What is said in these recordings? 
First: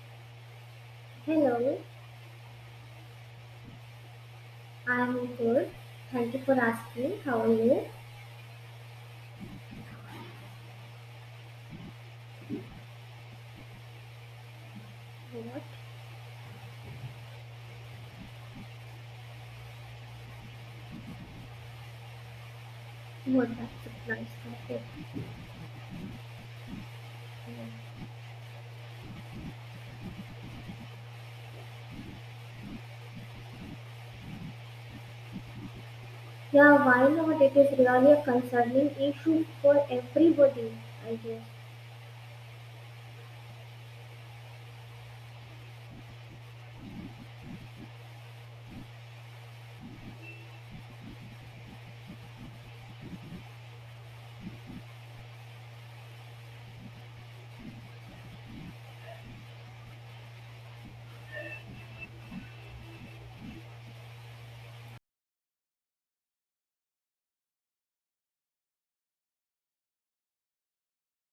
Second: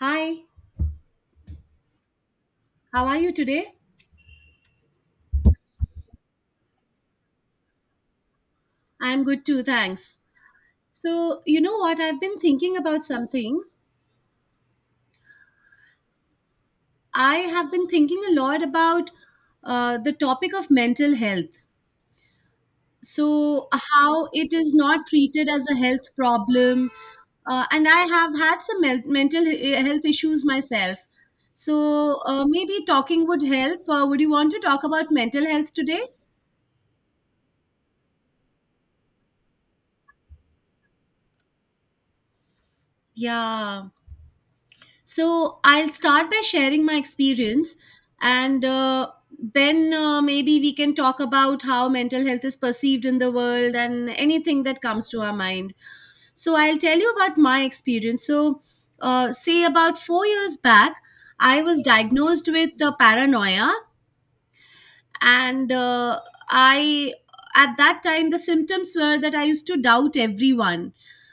Hi, Hello, how are you today? I'm good. Thank you for asking. How are you? I'm good too, thanks. So, you know what? I've been thinking about something. What? I have been thinking a lot about the topic of mental health. What? So, That's a nice how it is topic. not treated as a health problem. And I have had some mental health issues myself. So, maybe talking would help. Would you want to talk about mental health today? Yeah, why not? It is really a concerning issue for everybody, I guess. Yeah. So I'll start by sharing my experience, and then maybe we can talk about how mental health is perceived in the world and anything that comes to our mind. So I'll tell you about my experience. So, say about 4 years back, I was diagnosed with paranoia, and I at that time the symptoms were that I used to doubt everyone.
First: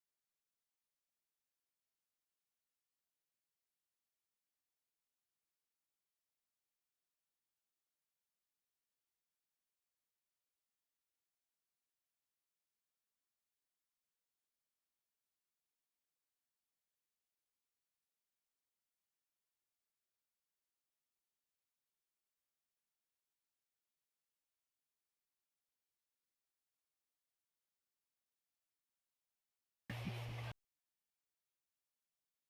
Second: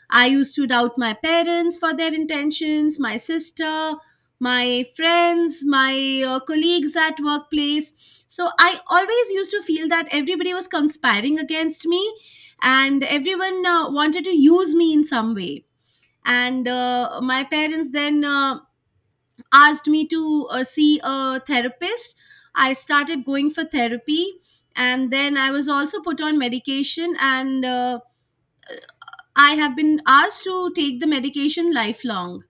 I used to doubt my parents for their intentions, my sister, my friends, my colleagues at workplace. So I always used to feel that everybody was conspiring against me and everyone wanted to use me in some way. And my parents then asked me to see a therapist. I started going for therapy, and then I was also put on medication, and I have been asked to take the medication lifelong.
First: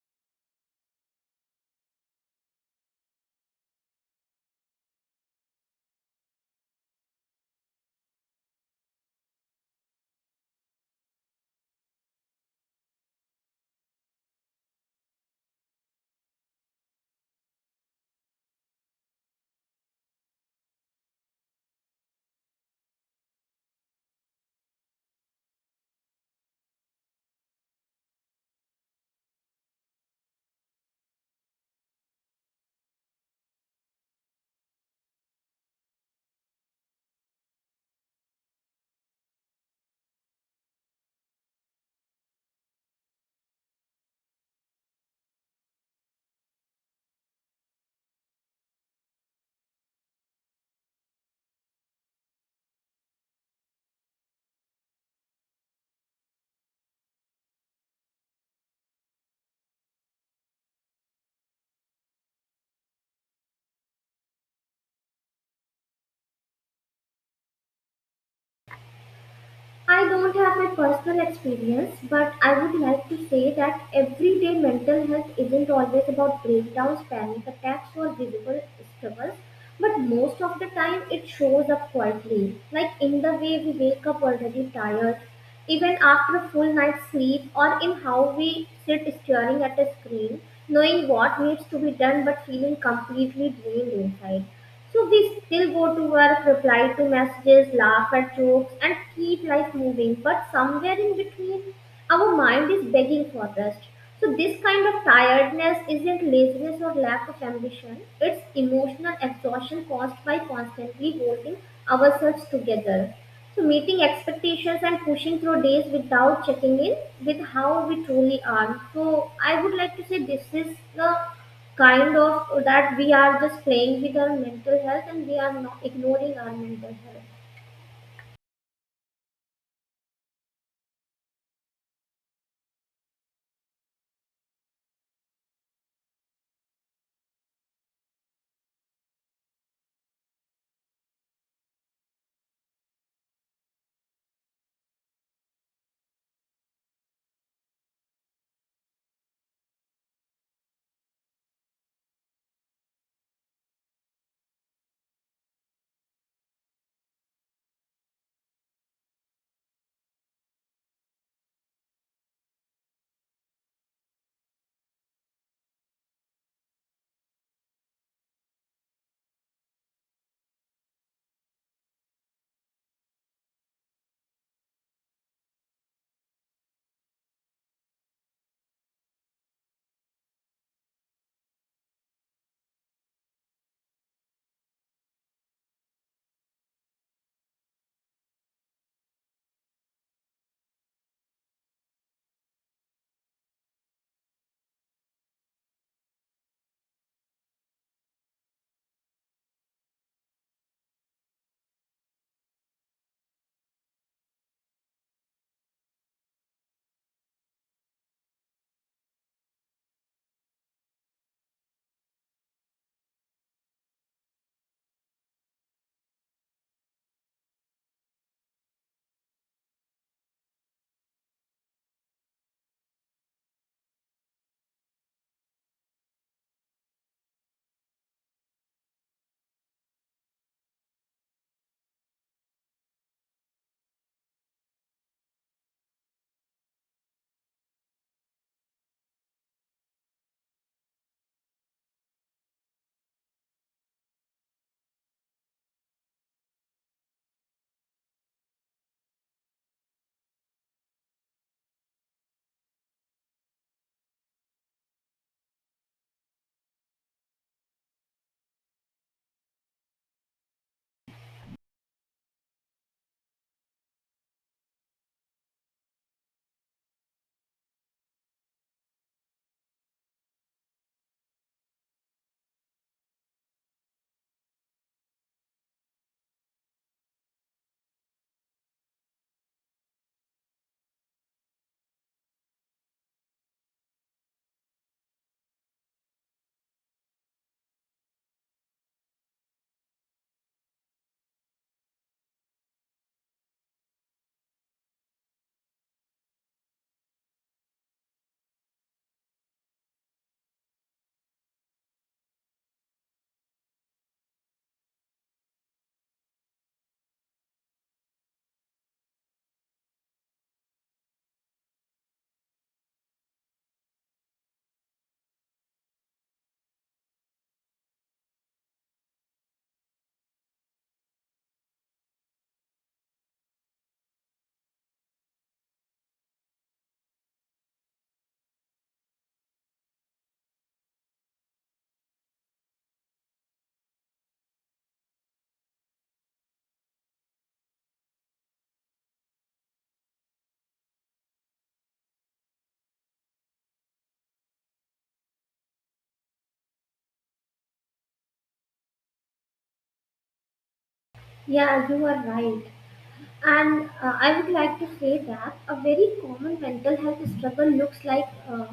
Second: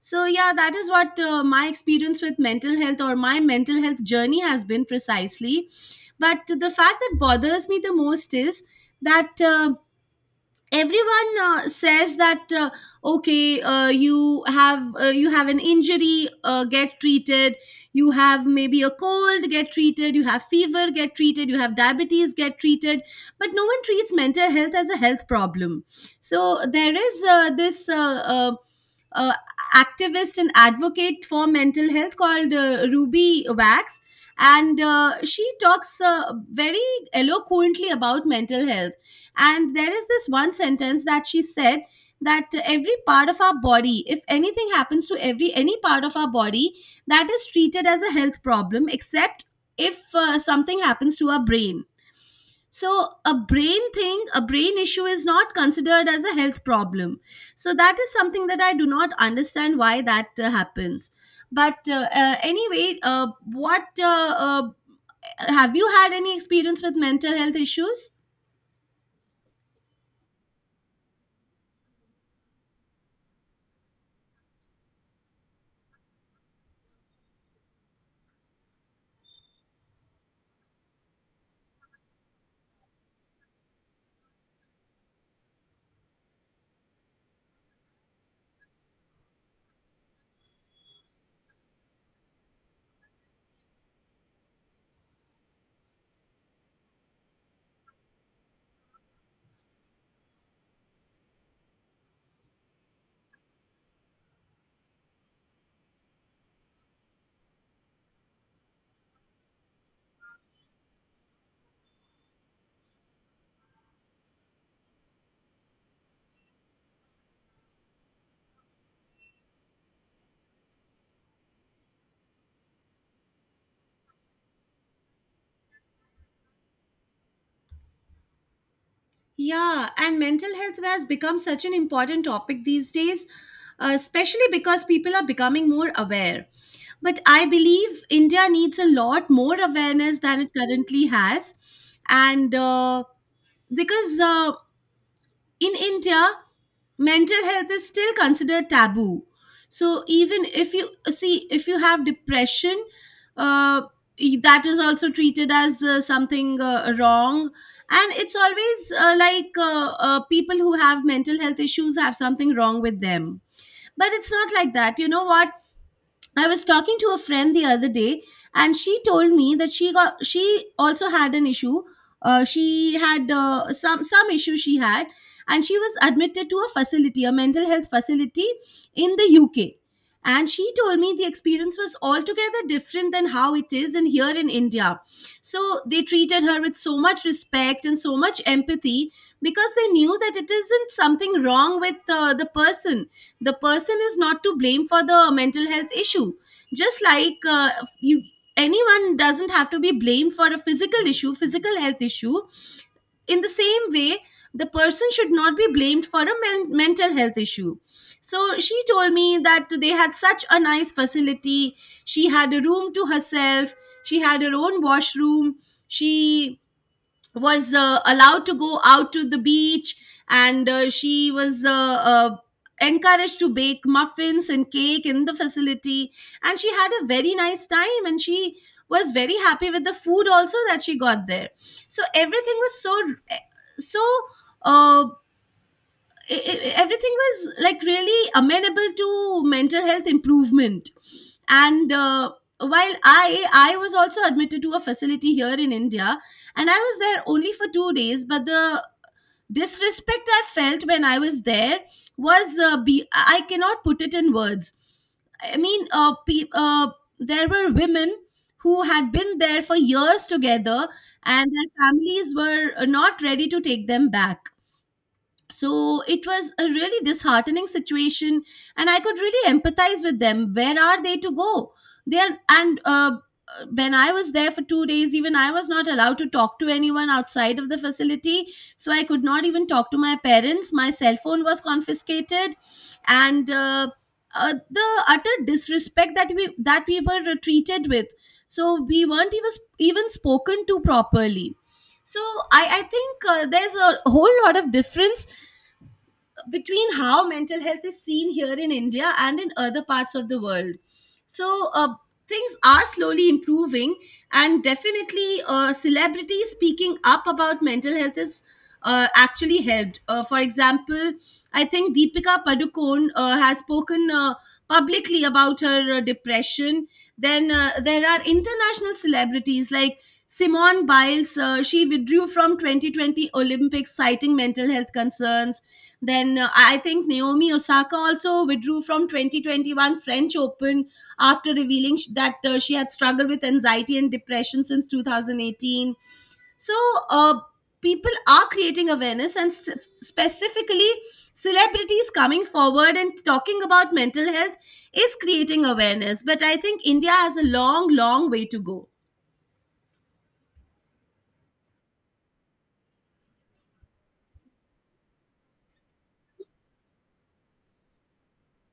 So, yeah, that is what my experience with mental health, or my mental health journey, has been precisely. But the fact that bothers me the most is that. Everyone says that, okay you have an injury, get treated. You have maybe a cold, get treated. You have fever, get treated. You have diabetes, get treated. But no one treats mental health as a health problem. So there is this uh, activist and advocate for mental health called Ruby Wax, and she talks very eloquently about mental health. And there is this one sentence that she said, that every part of our body, if anything happens to every any part of our body, that is treated as a health problem, except if something happens to our brain. So a brain thing, a brain issue is not considered as a health problem. So that is something that I do not understand why that happens. But anyway, what have you had any experience with mental health issues? I don't have my personal experience, but I would like to say that everyday mental health isn't always about breakdowns, panic attacks, or visible struggles, but most of the time it shows up quietly, like in the way we wake up already tired, even after a full night's sleep, or in how we sit staring at a screen, knowing what needs to be done but feeling completely drained inside. So we still go to work, reply to messages, laugh at jokes, and keep life moving. But somewhere in between, our mind is begging for rest. So this kind of tiredness isn't laziness or lack of ambition. It's emotional exhaustion caused by constantly holding ourselves together. So, meeting expectations and pushing through days without checking in with how we truly are. So, I would like to say this is the kind of that we are just playing with our mental health and we are not ignoring our mental health. Yeah, and mental health has become such an important topic these days, especially because people are becoming more aware. But I believe India needs a lot more awareness than it currently has. And because in India, mental health is still considered taboo. So even if you see, if you have depression, uh, that is also treated as something wrong, and it's always like people who have mental health issues have something wrong with them. But it's not like that. You know what, I was talking to a friend the other day, and she told me that she also had an issue. She had uh, some issue she had, and she was admitted to a facility, a mental health facility in the UK. And she told me the experience was altogether different than how it is in here in India. So they treated her with so much respect and so much empathy, because they knew that it isn't something wrong with the person. The person is not to blame for the mental health issue. Just like you anyone doesn't have to be blamed for a physical issue, physical health issue. In the same way, the person should not be blamed for a mental health issue. So she told me that they had such a nice facility. She had a room to herself, she had her own washroom, she was allowed to go out to the beach, and she was encouraged to bake muffins and cake in the facility. And she had a very nice time, and she was very happy with the food also that she got there. So everything was so, eh, so, uh, everything was like really amenable to mental health improvement. And while I was also admitted to a facility here in India, and I was there only for 2 days, but the disrespect I felt when I was there was be I cannot put it in words. I mean, there were women who had been there for years together, and their families were not ready to take them back. So it was a really disheartening situation, and I could really empathize with them. Where are they to go? They are, and when I was there for 2 days, even I was not allowed to talk to anyone outside of the facility. So I could not even talk to my parents, my cell phone was confiscated. And the utter disrespect that we were treated with, so we weren't even spoken to properly. So I think there's a whole lot of difference between how mental health is seen here in India and in other parts of the world. So, things are slowly improving, and definitely, celebrities speaking up about mental health is. Actually helped. For example, I think Deepika Padukone has spoken publicly about her depression. Then there are international celebrities like Simone Biles. She withdrew from 2020 Olympics citing mental health concerns. Then I think Naomi Osaka also withdrew from 2021 French Open after revealing that she had struggled with anxiety and depression since 2018. So uh, people are creating awareness, and specifically celebrities coming forward and talking about mental health is creating awareness. But I think India has a long, long way to go. Yeah, you are right. And I would like to say that a very common mental health struggle looks like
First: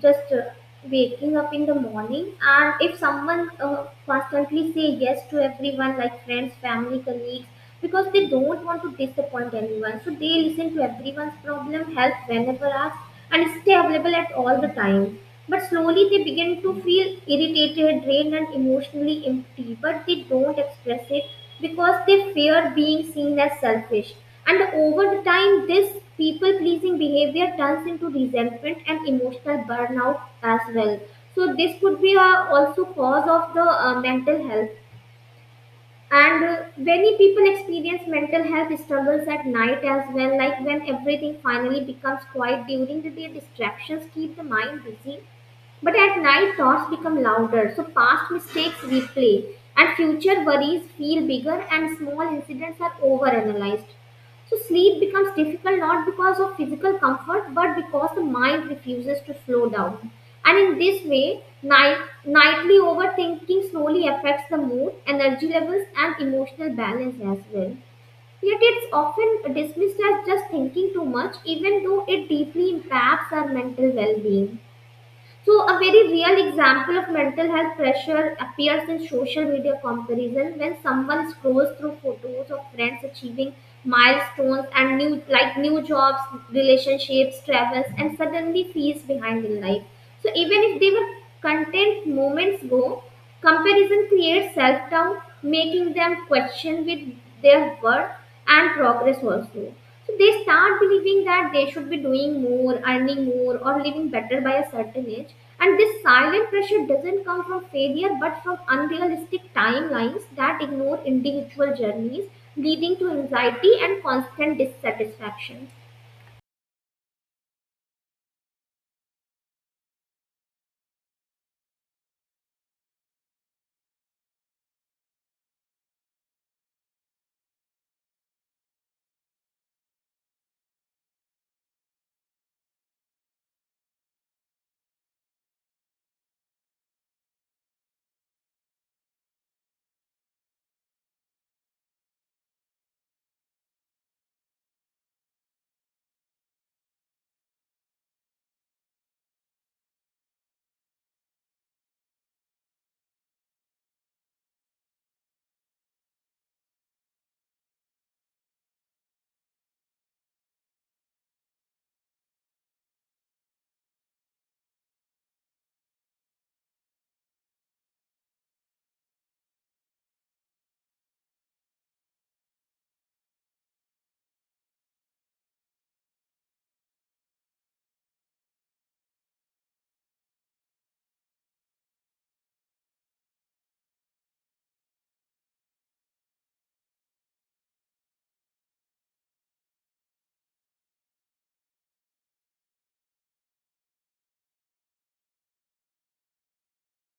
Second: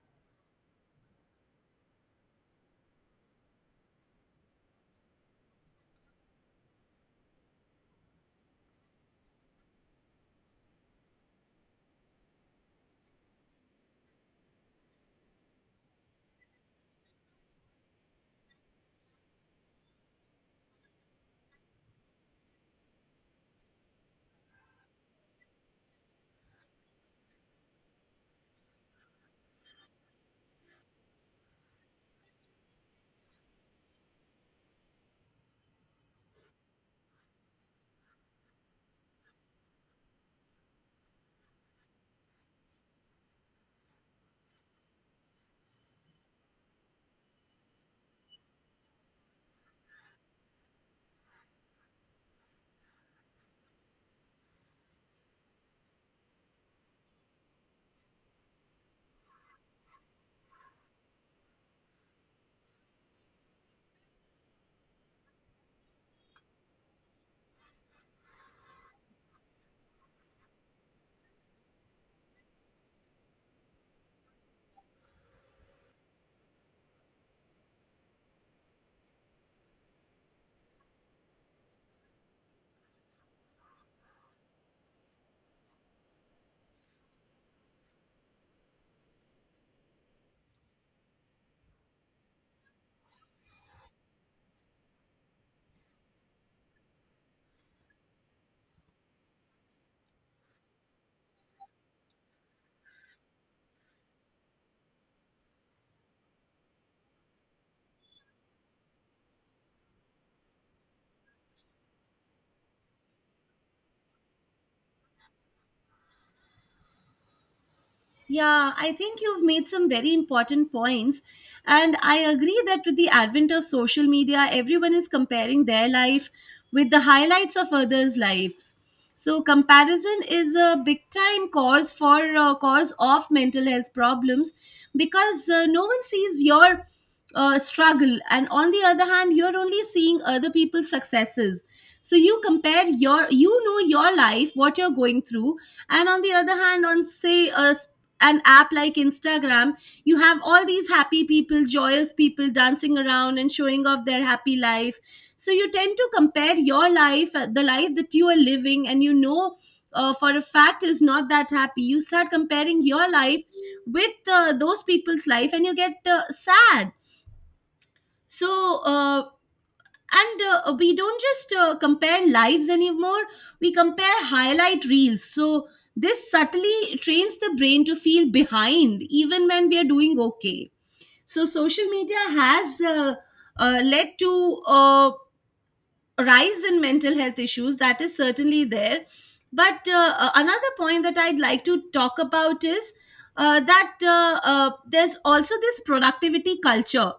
just waking up in the morning, and if someone constantly say yes to everyone like friends, family, colleagues, because they don't want to disappoint anyone, so they listen to everyone's problem, help whenever asked, and stay available at all the time, but slowly they begin to feel irritated, drained, and emotionally empty, but they don't express it because they fear being seen as selfish. And over the time, this people pleasing behavior turns into resentment and emotional burnout as well. So this could be also cause of the mental health. And many people experience mental health struggles at night as well, like when everything finally becomes quiet during the day, distractions keep the mind busy. But at night, thoughts become louder, so past mistakes replay, and future worries feel bigger, and small incidents are overanalyzed. So sleep becomes difficult not because of physical comfort but because the mind refuses to slow down. And in this way, nightly overthinking slowly affects the mood, energy levels, and emotional balance as well. Yet it's often dismissed as just thinking too much, even though it deeply impacts our mental well being. So, a very real example of mental health pressure appears in social media comparison when someone scrolls through photos of friends achieving milestones and new like new jobs, relationships, travels, and suddenly feels behind in life. So, even if they were content moments ago, comparison creates self doubt, making them question with their worth and progress also. So they start believing that they should be doing more, earning more, or living better by a certain age. And this silent pressure doesn't come from failure but from unrealistic timelines that ignore individual journeys, leading to anxiety and constant dissatisfaction. Yeah, I think you've made some very important points. And I agree that with the advent of social media, everyone is comparing their life with the highlights of others' lives. So comparison is a big time cause of mental health problems, because no one sees your struggle, and on the other hand you're only seeing other people's successes. So you compare your, you know, your life, what you're going through, and on the other hand, on say an app like Instagram, you have all these happy people, joyous people dancing around and showing off their happy life. So you tend to compare your life, the life that you are living and you know for a fact is not that happy. You start comparing your life with those people's life, and you get sad. So uh, and uh, we don't just compare lives anymore, we compare highlight reels. So this subtly trains the brain to feel behind even when we are doing okay. So social media has led to a rise in mental health issues, that is certainly there. But another point that I'd like to talk about is that there's also this productivity culture.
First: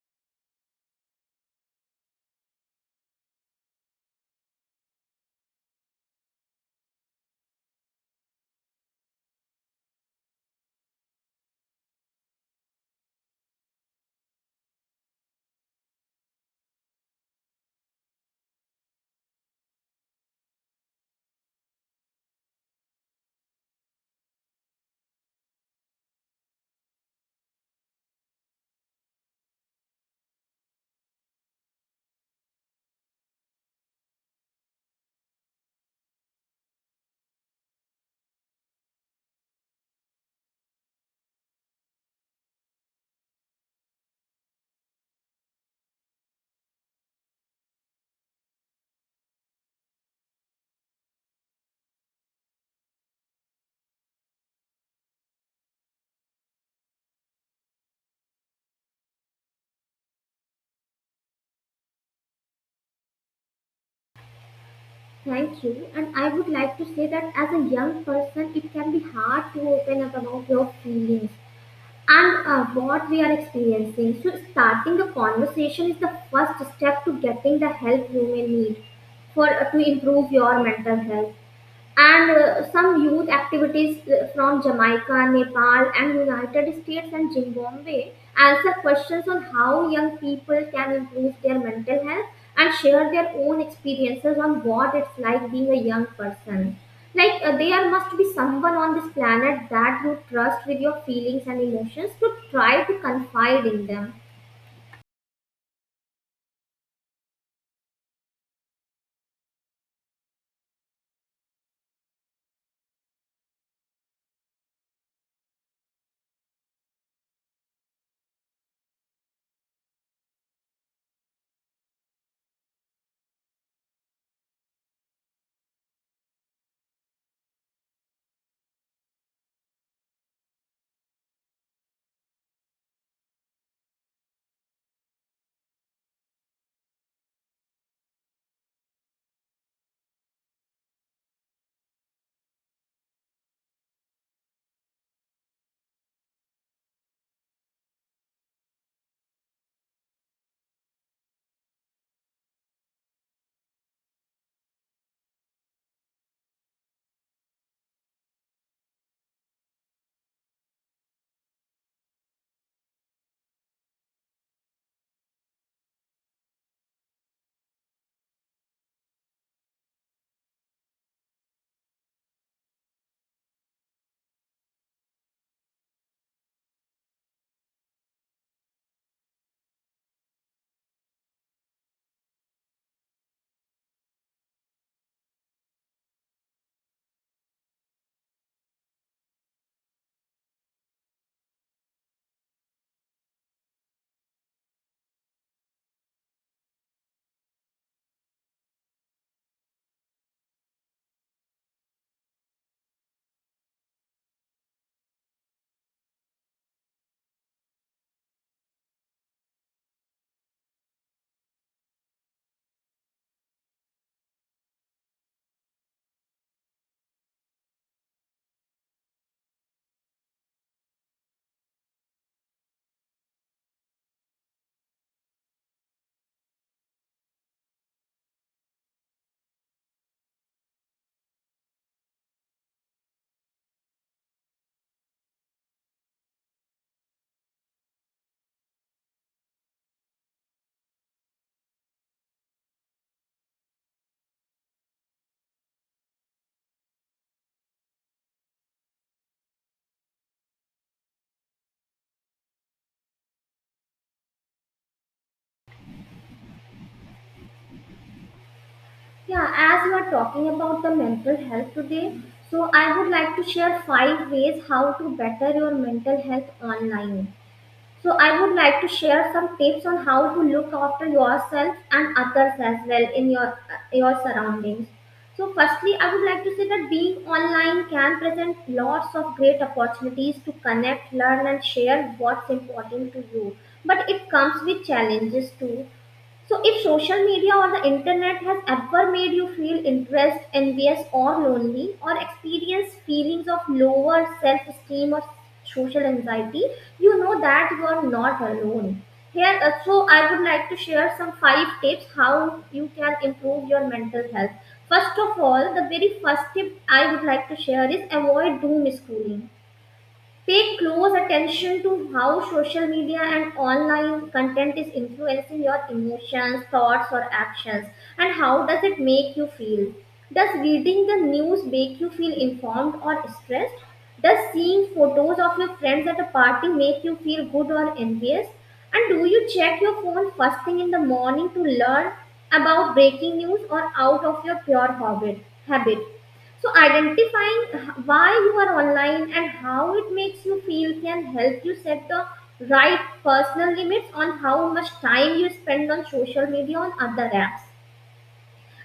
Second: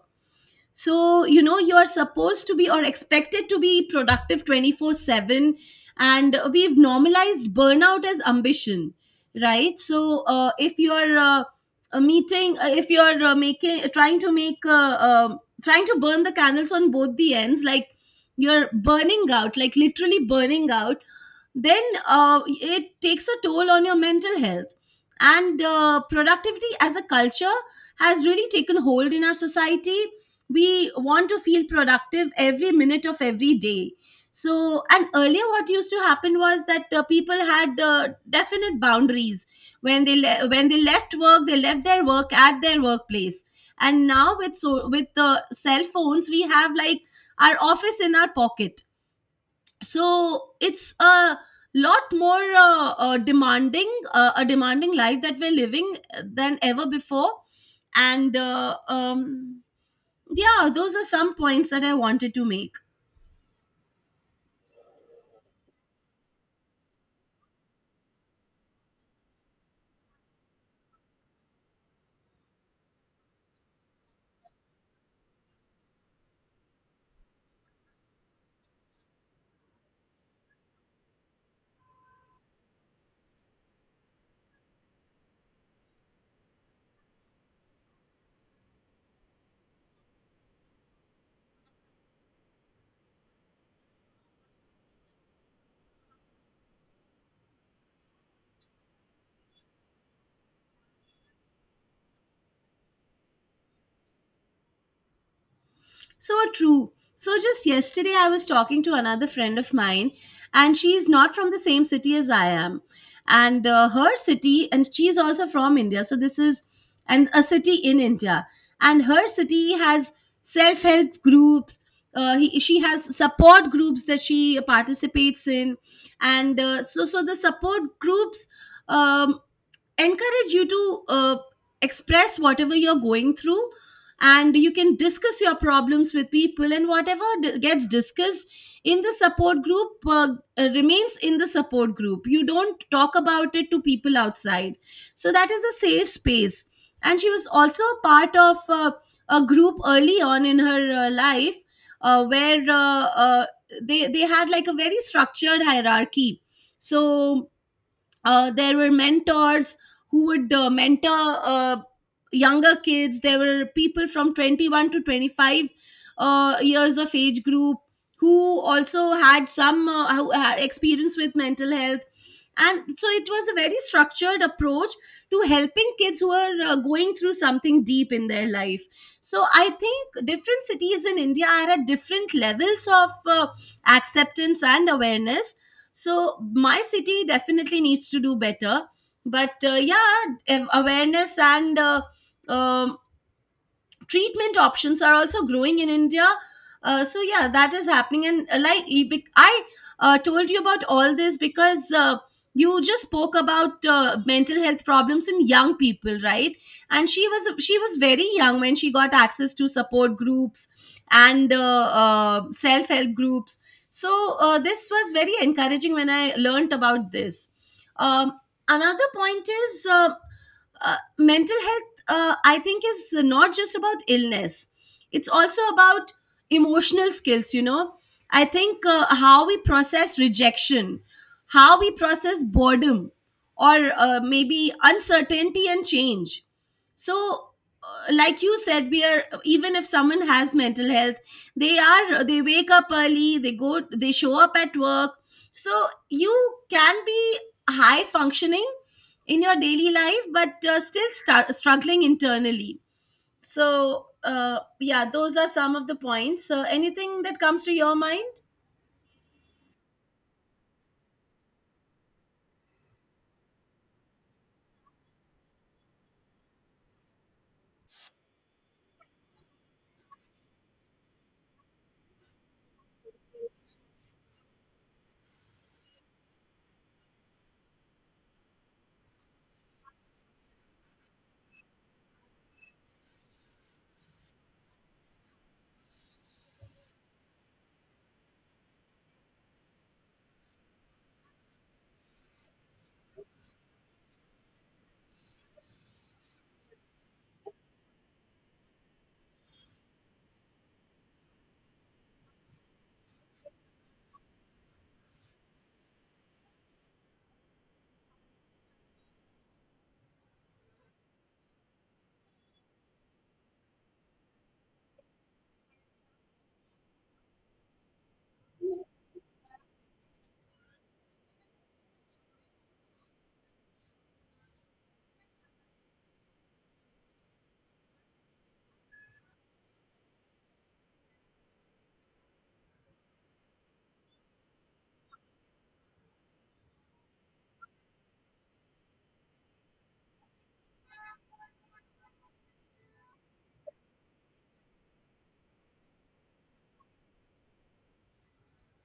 So you know you are supposed to be or expected to be productive 24/7, and we've normalized burnout as ambition, right? So if you're meeting if you're making trying to make, trying to burn the candles on both the ends, like you're burning out, like literally burning out, then it takes a toll on your mental health. And productivity as a culture has really taken hold in our society. We want to feel productive every minute of every day. So, and earlier what used to happen was that people had definite boundaries. When when they left work, they left their work at their workplace. And now, with so with the cell phones, we have like our office in our pocket. So it's a lot more demanding, a demanding life that we're living than ever before. And yeah, those are some points that I wanted to make. Thank you. And I would like to say that as a young person, it can be hard to open up about your feelings and what we are experiencing. So, starting the conversation is the first step to getting the help you may need for to improve your mental health, and some youth activities from Jamaica, Nepal, and United States and Zimbabwe answer questions on how young people can improve their mental health and share their own experiences on what it's like being a young person. Like, there must be someone on this planet that you trust with your feelings and emotions to try to confide in them. So true. So just yesterday, I was talking to another friend of mine, and she's not from the same city as I am. And her city, and she's also from India. So this is, and a city in India, and her city has self help groups. She has support groups that she participates in, and the support groups um, encourage you to express whatever you're going through, and you can discuss your problems with people, and whatever gets discussed in the support group remains in the support group. You don't talk about it to people outside, so that is a safe space. And she was also a part of a group early on in her life, where they had like a very structured hierarchy. So there were mentors who would mentor younger kids. There were people from 21 to 25 years of age group who also had some who had experience with mental health, and so it was a very structured approach to helping kids who are going through something deep in their life. So I think different cities in India are at different levels of acceptance and awareness. So my city definitely needs to do better, but yeah, awareness and um, treatment options are also growing in India. So yeah, that is happening. And I told you about all this because you just spoke about mental health problems in young people, right? And she was very young when she got access to support groups and self help groups. So this was very encouraging when I learned about this um, Another point is uh, mental health, I think, is not just about illness, it's also about emotional skills. I think how we process rejection, how we process boredom, or maybe uncertainty and change. So, like you said, we are, even if someone has mental health, they are they wake up early, they go, they show up at work. So you can be high functioning in your daily life but still start struggling internally. So yeah, those are some of the points, so anything that comes to your mind. Yeah, as we are talking about the mental health today, so I would like to share five ways how to better your mental health online. So I would like to share some tips on how to look after yourself and others as well in your surroundings. So firstly, I would like to say that being online can present lots of great opportunities to connect, learn, and share what's important to you. But it comes with challenges too. So, if social media or the internet has ever made you feel depressed, envious, or lonely, or experience feelings of lower self esteem or social anxiety, you know that you are not alone. Here, so I would like to share some five tips how you can improve your mental health. First of all, the very first tip I would like to share is avoid doom scrolling. Pay close attention to how social media and online content is influencing your emotions, thoughts, or actions, and how does it make you feel? Does reading the news make you feel informed or stressed? Does seeing photos of your friends at a party make you feel good or envious? And do you check your phone first thing in the morning to learn about breaking news or out of your pure habit? So, identifying why you are online and how it makes you feel can help you set the right personal limits on how much time you spend on social media on other apps.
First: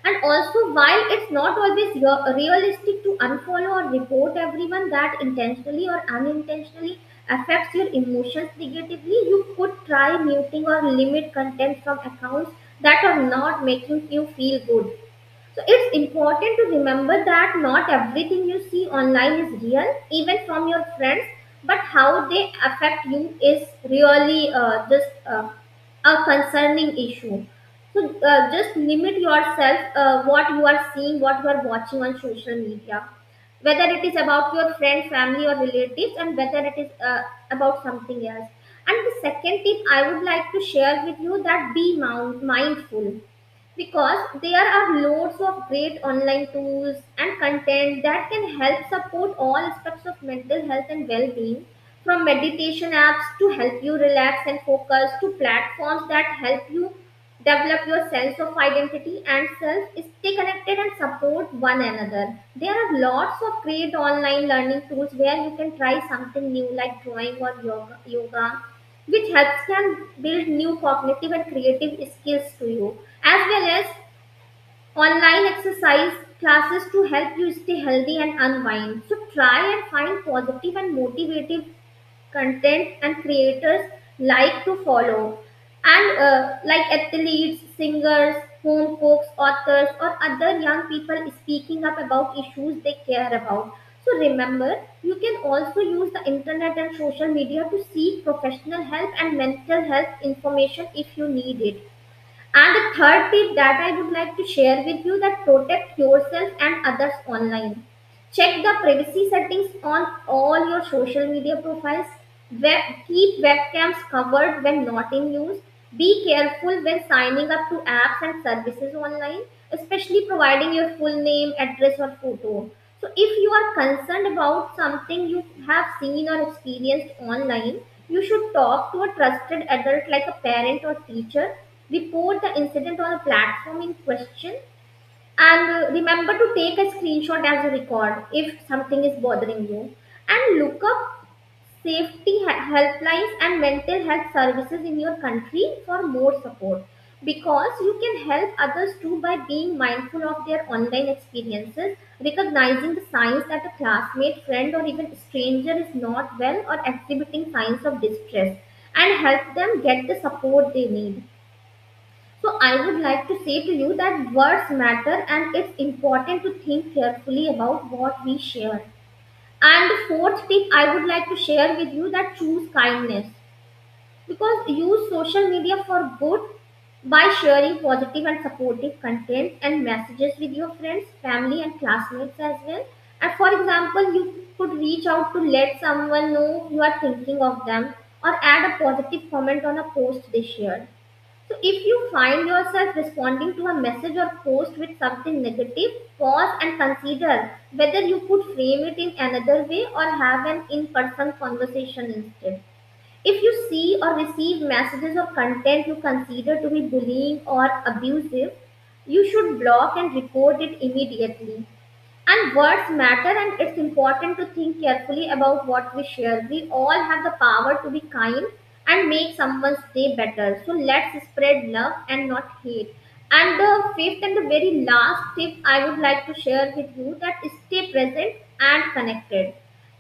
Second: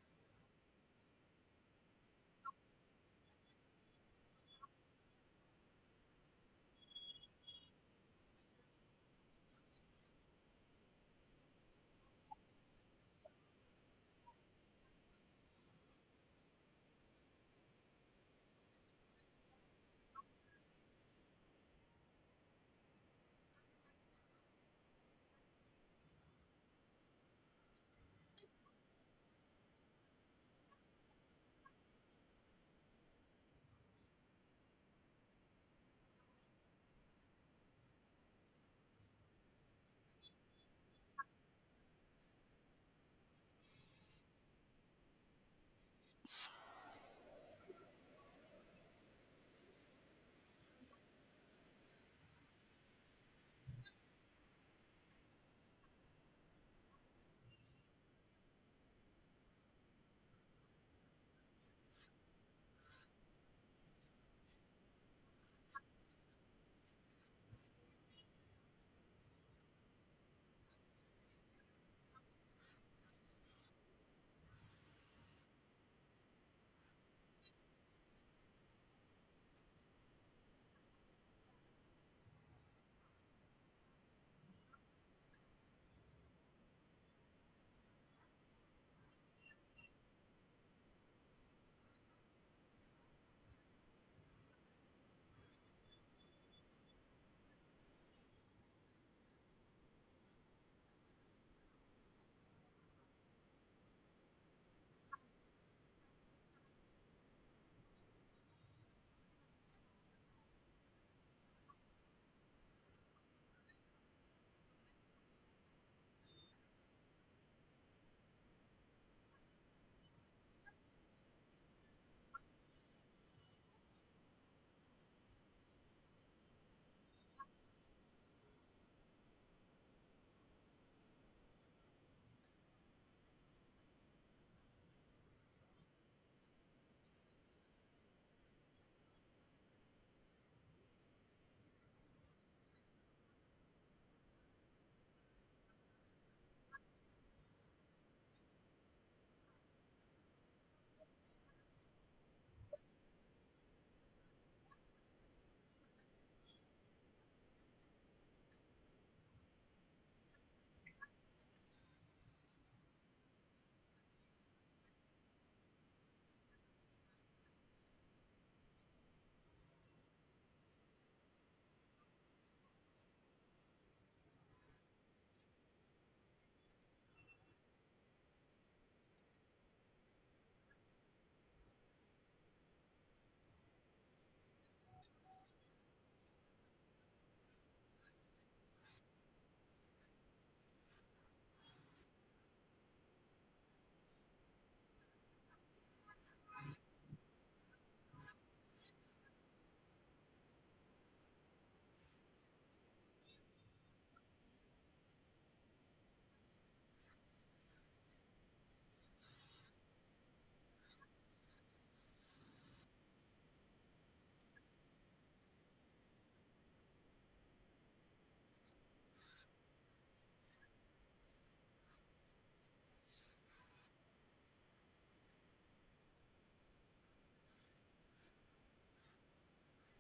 And also, while it's not always realistic to unfollow or report everyone that intentionally or unintentionally affects your emotions negatively, you could try muting or limit content from accounts that are not making you feel good. So it's important to remember that not everything you see online is real, even from your friends, but how they affect you is really just a concerning issue. So just limit yourself what you are seeing, what you are watching on social media, whether it is about your friend, family, or relatives, and whether it is about something else. And the second tip I would like to share with you that be mindful, because there are loads of great online tools and content that can help support all aspects of mental health and well-being, from meditation apps to help you relax and focus, to platforms that help you develop your sense of identity and self, stay connected and support one another. There are lots of great online learning tools where you can try something new like drawing or yoga, which helps can build new cognitive and creative skills to you, as well as online exercise classes to help you stay healthy and unwind. So try and find positive and motivative content and creators like to follow, and like athletes, singers, home cooks, authors, or other young people speaking up about issues they care about. So remember, you can also use the internet and social media to seek professional help and mental health information if you need it. And the third tip that I would like to share with you that protect yourself and others online. Check the privacy settings on all your social media profiles. Web, keep webcams covered when not in use. Be careful when signing up to apps and services online, especially providing your full name, address, or photo. So, if you are concerned about something you have seen or experienced online, you should talk to a trusted adult like a parent or teacher. Report the incident on a platform in question, and remember to take a screenshot as a record if something is bothering you, and look up safety helplines and mental health services in your country for more support, because you can help others too by being mindful of their online experiences, recognizing the signs that a classmate, friend, or even stranger is not well or exhibiting signs of distress, and help them get the support they need. So I would like to say to you that words matter, and it's important to think carefully about what we share. And the fourth tip I would like to share with you that choose kindness, because use social media for good by sharing positive and supportive content and messages with your friends, family, and classmates as well. And for example, you could reach out to let someone know you are thinking of them, or add a positive comment on a post they shared. So, if you find yourself responding to a message or post with something negative, pause and consider whether you could frame it in another way or have an in person conversation instead. If you see or receive messages or content you consider to be bullying or abusive, you should block and record it immediately. And words matter, and it's important to think carefully about what we share. We all have the power to be kind and make someone's day better. So let's spread love and not hate. And the fifth and the very last tip I would like to share with you that is stay present and connected.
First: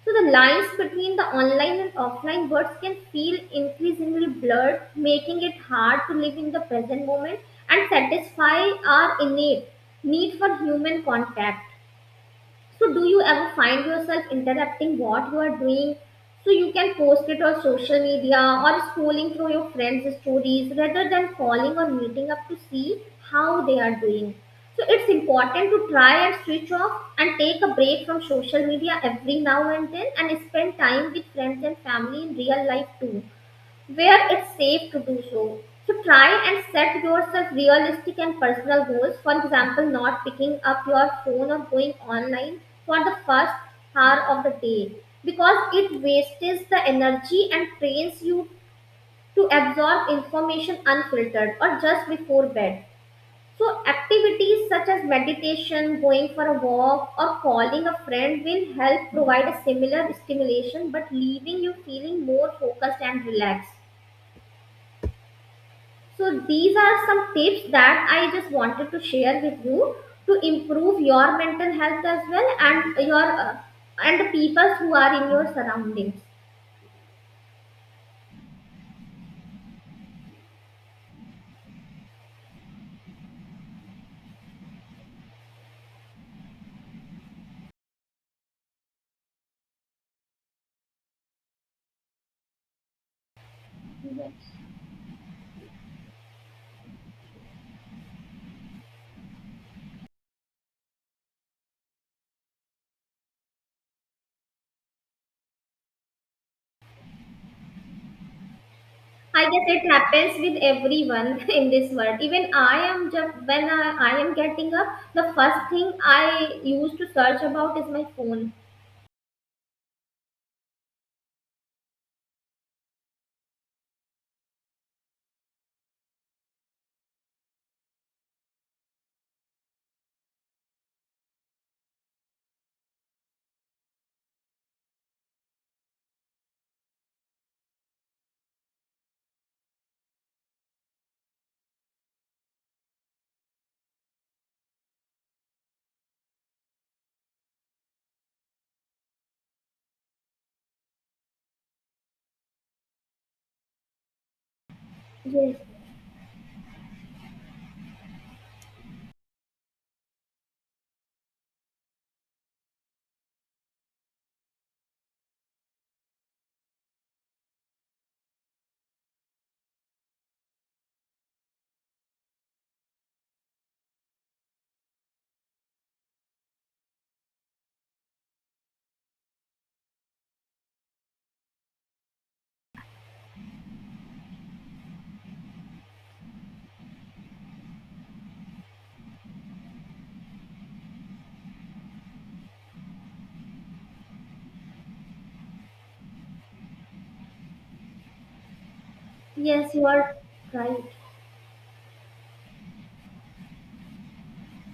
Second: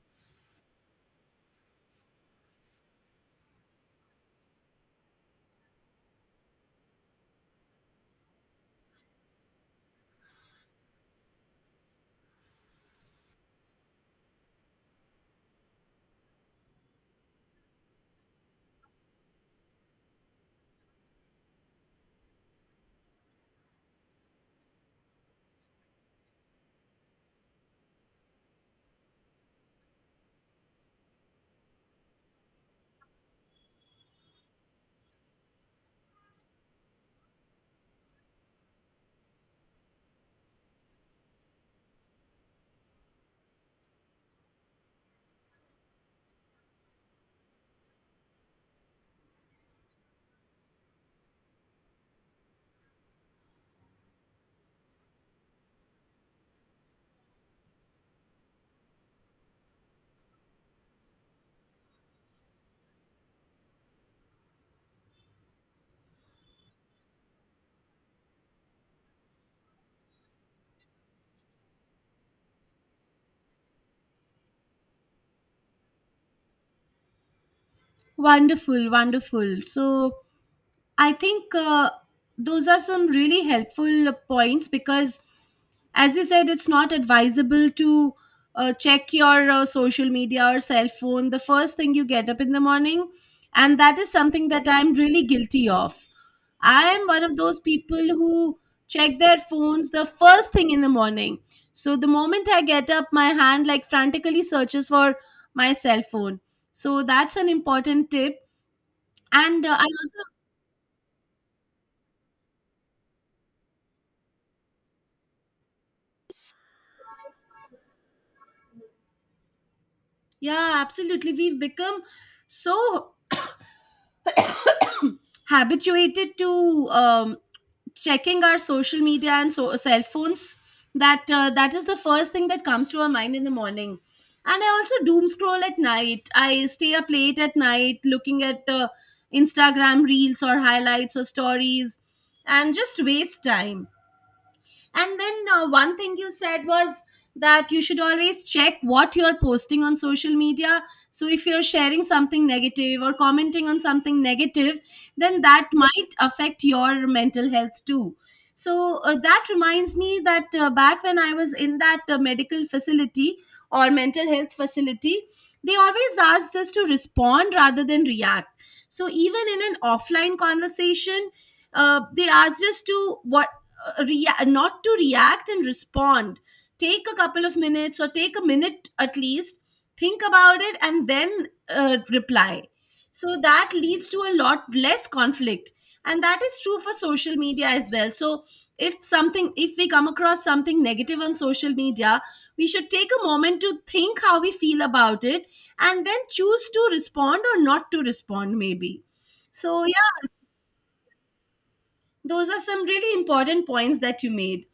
So the lines between the online and offline words can feel increasingly blurred, making it hard to live in the present moment and satisfy our innate need for human contact. So, do you ever find yourself interrupting what you are doing so you can post it on social media or scrolling through your friends' stories rather than calling or meeting up to see how they are doing? So, it's important to try and switch off and take a break from social media every now and then and spend time with friends and family in real life too where it's safe to do so. So try and set yourself realistic and personal goals. For example, not picking up your phone or going online for the first hour of the day because it wastes the energy and trains you to absorb information unfiltered or just before bed. So activities such as meditation, going for a walk or calling a friend will help provide a similar stimulation but leaving you feeling more focused and relaxed. So these are some tips that I just wanted to share with you to improve your mental health as well and your and the people who are in your surroundings. Wonderful, wonderful. So I think those are some really helpful points, because as you said, it's not advisable to check your social media or cell phone the first thing you get up in the morning, and that is something Yes. that I'm really guilty of. I am one of those people who check their phones the first thing in the morning. So the moment I get up, my hand like frantically searches for my cell phone. So that's an important tip. I And guess I it also, happens with everyone in this world. Even I am just when I am getting up, the first thing I used to search about is my phone. yeah, absolutely. We've become so habituated to checking our social media and so cell phones that that is the first thing that comes to our mind in the morning. And I also doom scroll at night. I stay up late at night looking at Instagram reels or highlights or stories and just waste time. And then one thing you said was that you should always check what you're posting on social media. So if you're sharing something negative or commenting on something negative, then Yes, that might affect your mental health too. So that reminds me that back when I was in that medical facility or mental health facility, they always asked us to respond rather than react. So even in an offline conversation, they asked us to what not to react and respond, take a couple of minutes or take a minute at least, think about it and then reply, so that leads to a lot less conflict. And that is true for social media as well. So if something, if we come across something negative on social media, we should take a moment to think how we feel about it, and then choose to respond or not to respond, maybe. yes, So you are yeah, right. those are some really important points that you made.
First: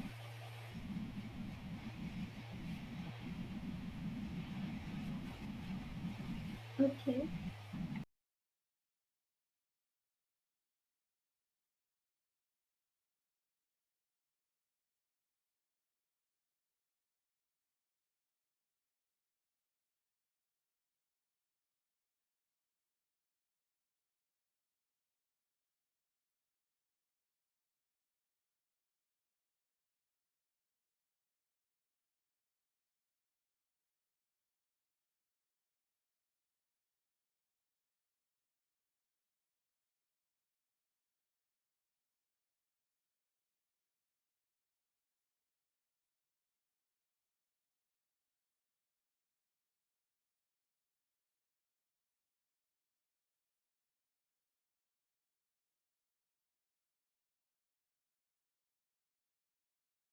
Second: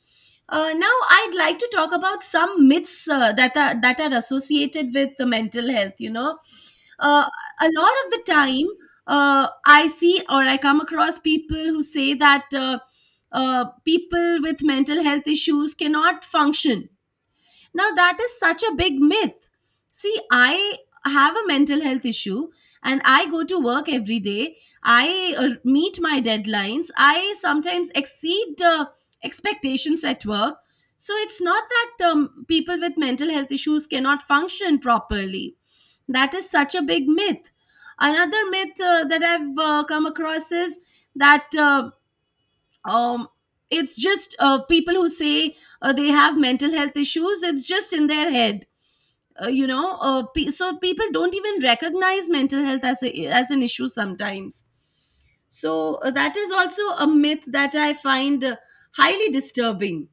Now, I'd like to talk about some myths that are associated with the mental health. Uh, Okay. a lot of the time, I see or I come across people who say that people with mental health issues cannot function. Now, that is such a big myth. See, I have a mental health issue and I go to work every day. I meet my deadlines. I sometimes exceed the expectations at work. So, it's not that people with mental health issues cannot function properly. That is such a big myth. Another myth that I've come across is that um it's just people who say they have mental health issues, it's just in their head. So people don't even recognize mental health as a, as an issue sometimes. So that is also a myth that I find highly disturbing.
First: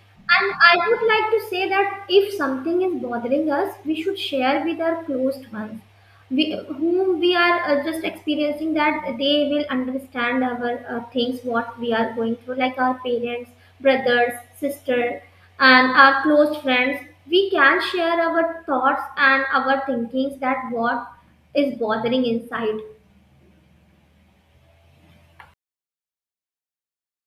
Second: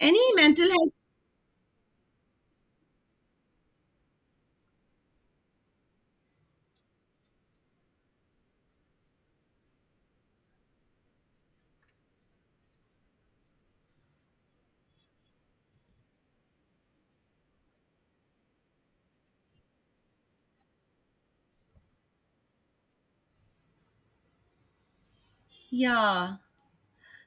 Any And mental I health, would like to say that if something is bothering us, we should share with our closed ones, we, whom we are just experiencing that they will understand our things, what we are going through, like our parents, brothers, sister, and our close friends. We can share our thoughts and our thinkings that what is bothering inside. yeah.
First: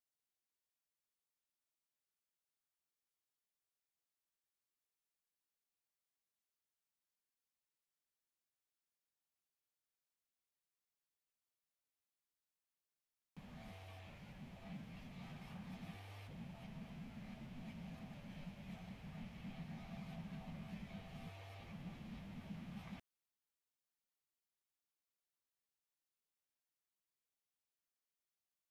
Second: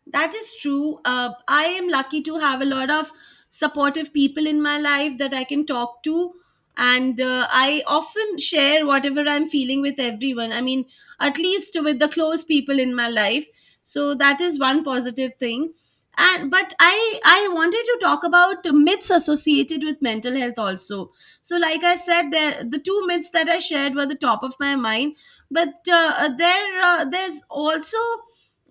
That is true. I am lucky to have a lot of supportive people in my life that I can talk to. And I often share whatever I'm feeling with everyone. I mean, at least with the close people in my life. So that is one positive thing. And but I wanted to talk about the myths associated with mental health also. So like I said, there the two myths that I shared were the top of my mind. But there there's also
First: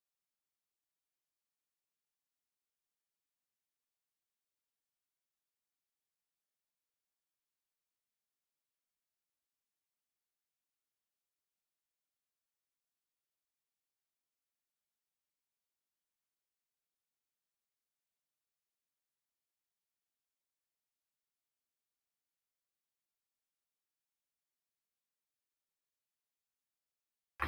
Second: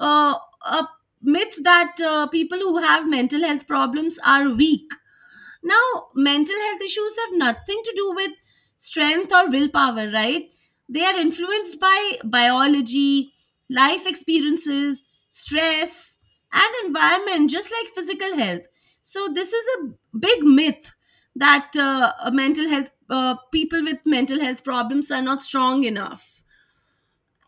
uh, a myth that people who have mental health problems are weak. Now, mental health issues have nothing to do with strength or willpower, right? They are influenced by biology, life experiences, stress, and environment, just like physical health. So, this is a big myth that mental health people with mental health problems are not strong enough.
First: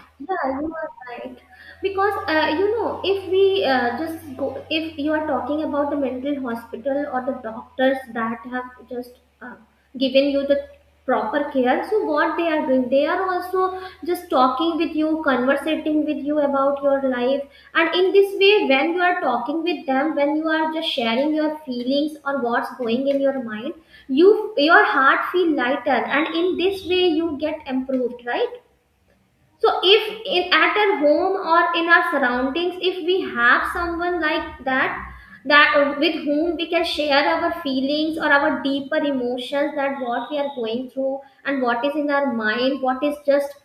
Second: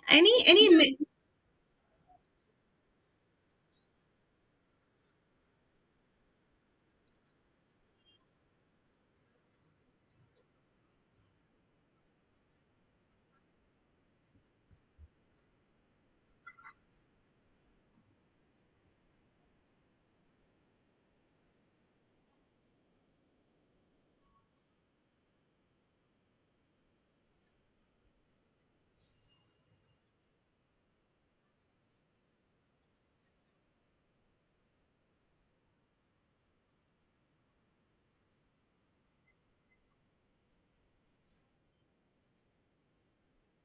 Any Yeah, any you are myth? right. Because you know, if we just go, if you are talking about the mental hospital or the doctors that have just uh, given you the proper care, so what they are doing, they are also just talking with you, conversating with you about your life, and in this way, when you are talking with them, when you are just sharing your feelings or what's going in your mind, you your heart feel lighter, and in this way, you get improved, right? So if in at our home or in our surroundings if we have someone like that that with whom we can share our feelings or our deeper emotions that what we are going through and what is in our mind what is just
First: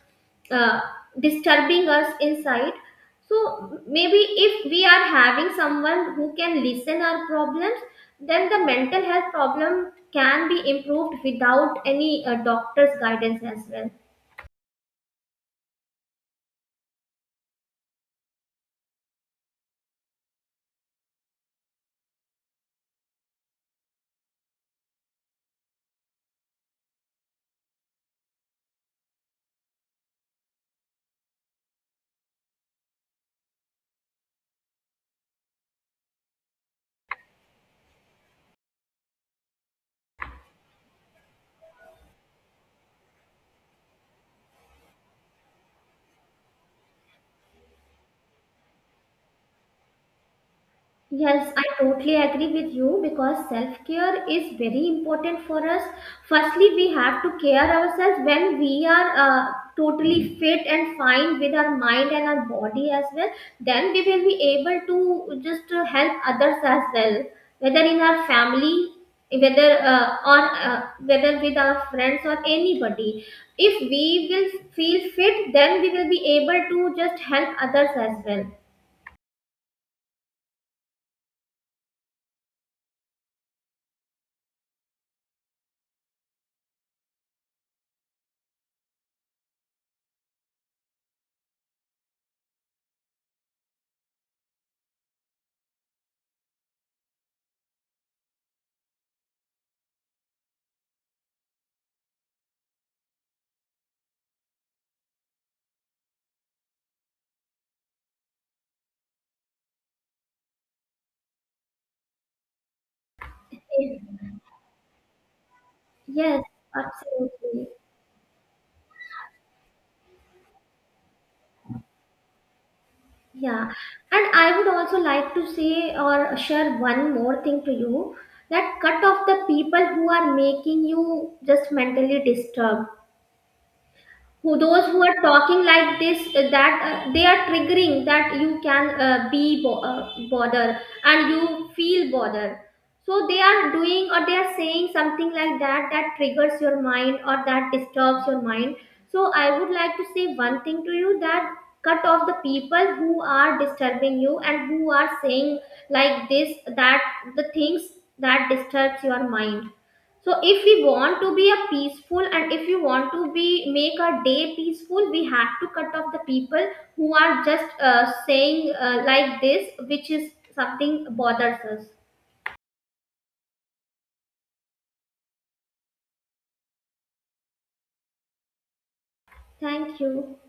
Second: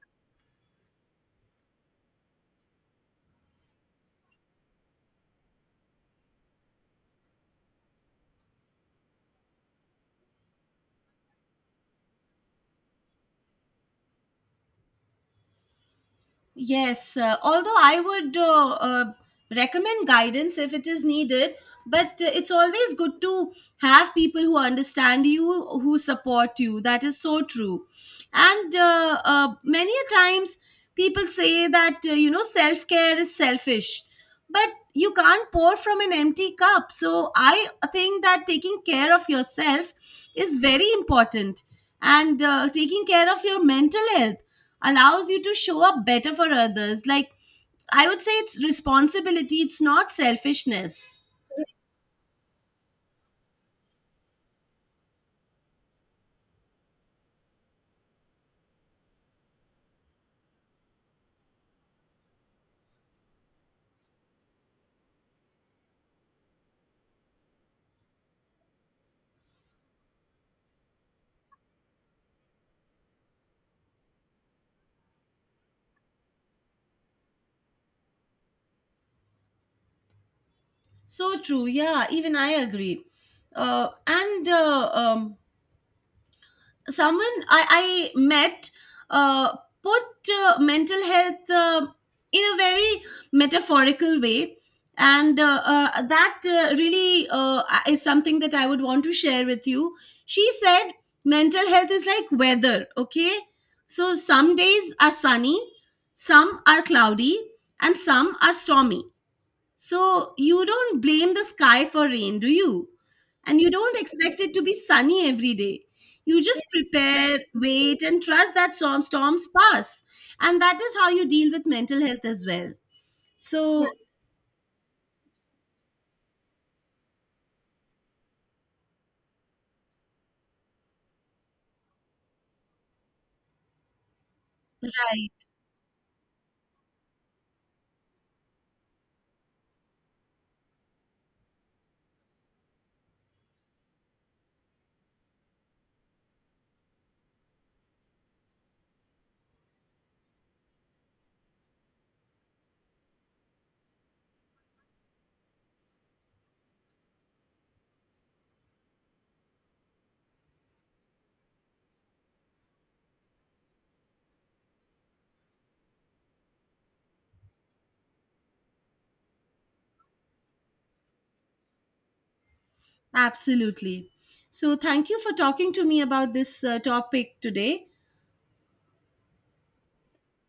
uh, disturbing us inside so maybe if we are having someone who can listen our problems then the mental health problem can be improved without any doctor's guidance as well. Yes, although I would recommend guidance if it is needed, but it's always good to have people who understand you, who support you. That is so true. And many a times people say that, self care is selfish, but you can't pour from an empty cup. So I think that taking care of yourself is very important, and taking care of your mental health allows you to show up better for others. Like, I would say it's responsibility, it's not selfishness. Yes, I totally agree with you because self care is very important for us. Firstly, we have to care ourselves when we are totally fit and fine with our mind and our body as well. Then we will be able to just help others as well, whether in our family, whether or whether with our friends or anybody. If we will feel fit, then we will be able to just help others as So true. Yeah, even I agree. And someone I met uh, put mental health in a very metaphorical way. And that really is something that I would want to share with you. She said, mental health is like weather, okay? So some days are sunny, some are cloudy, and some are stormy. So you don't blame the sky for rain, do you? And you don't well. expect it to be sunny every day. You Yes, just prepare, absolutely. wait, and trust that storms pass. And that is how you deal with mental health as well. Yeah. So, And I would also like to say or share one more thing to you that cut off the people who are making you just mentally disturbed, who those who are right, talking like this that they are triggering that you can bother and you feel bother, so they are doing or they are saying something like that that triggers your mind or that disturbs your mind. So I would like to say one thing to you that cut off the people who are disturbing you and who are saying like this, that the things that disturbs your mind. So if we want to be a peaceful and if you want to be make our day peaceful, we have to cut off the people who are just saying like this, which is something bothers us. absolutely. So, thank you for talking to me about this topic today. Thank you.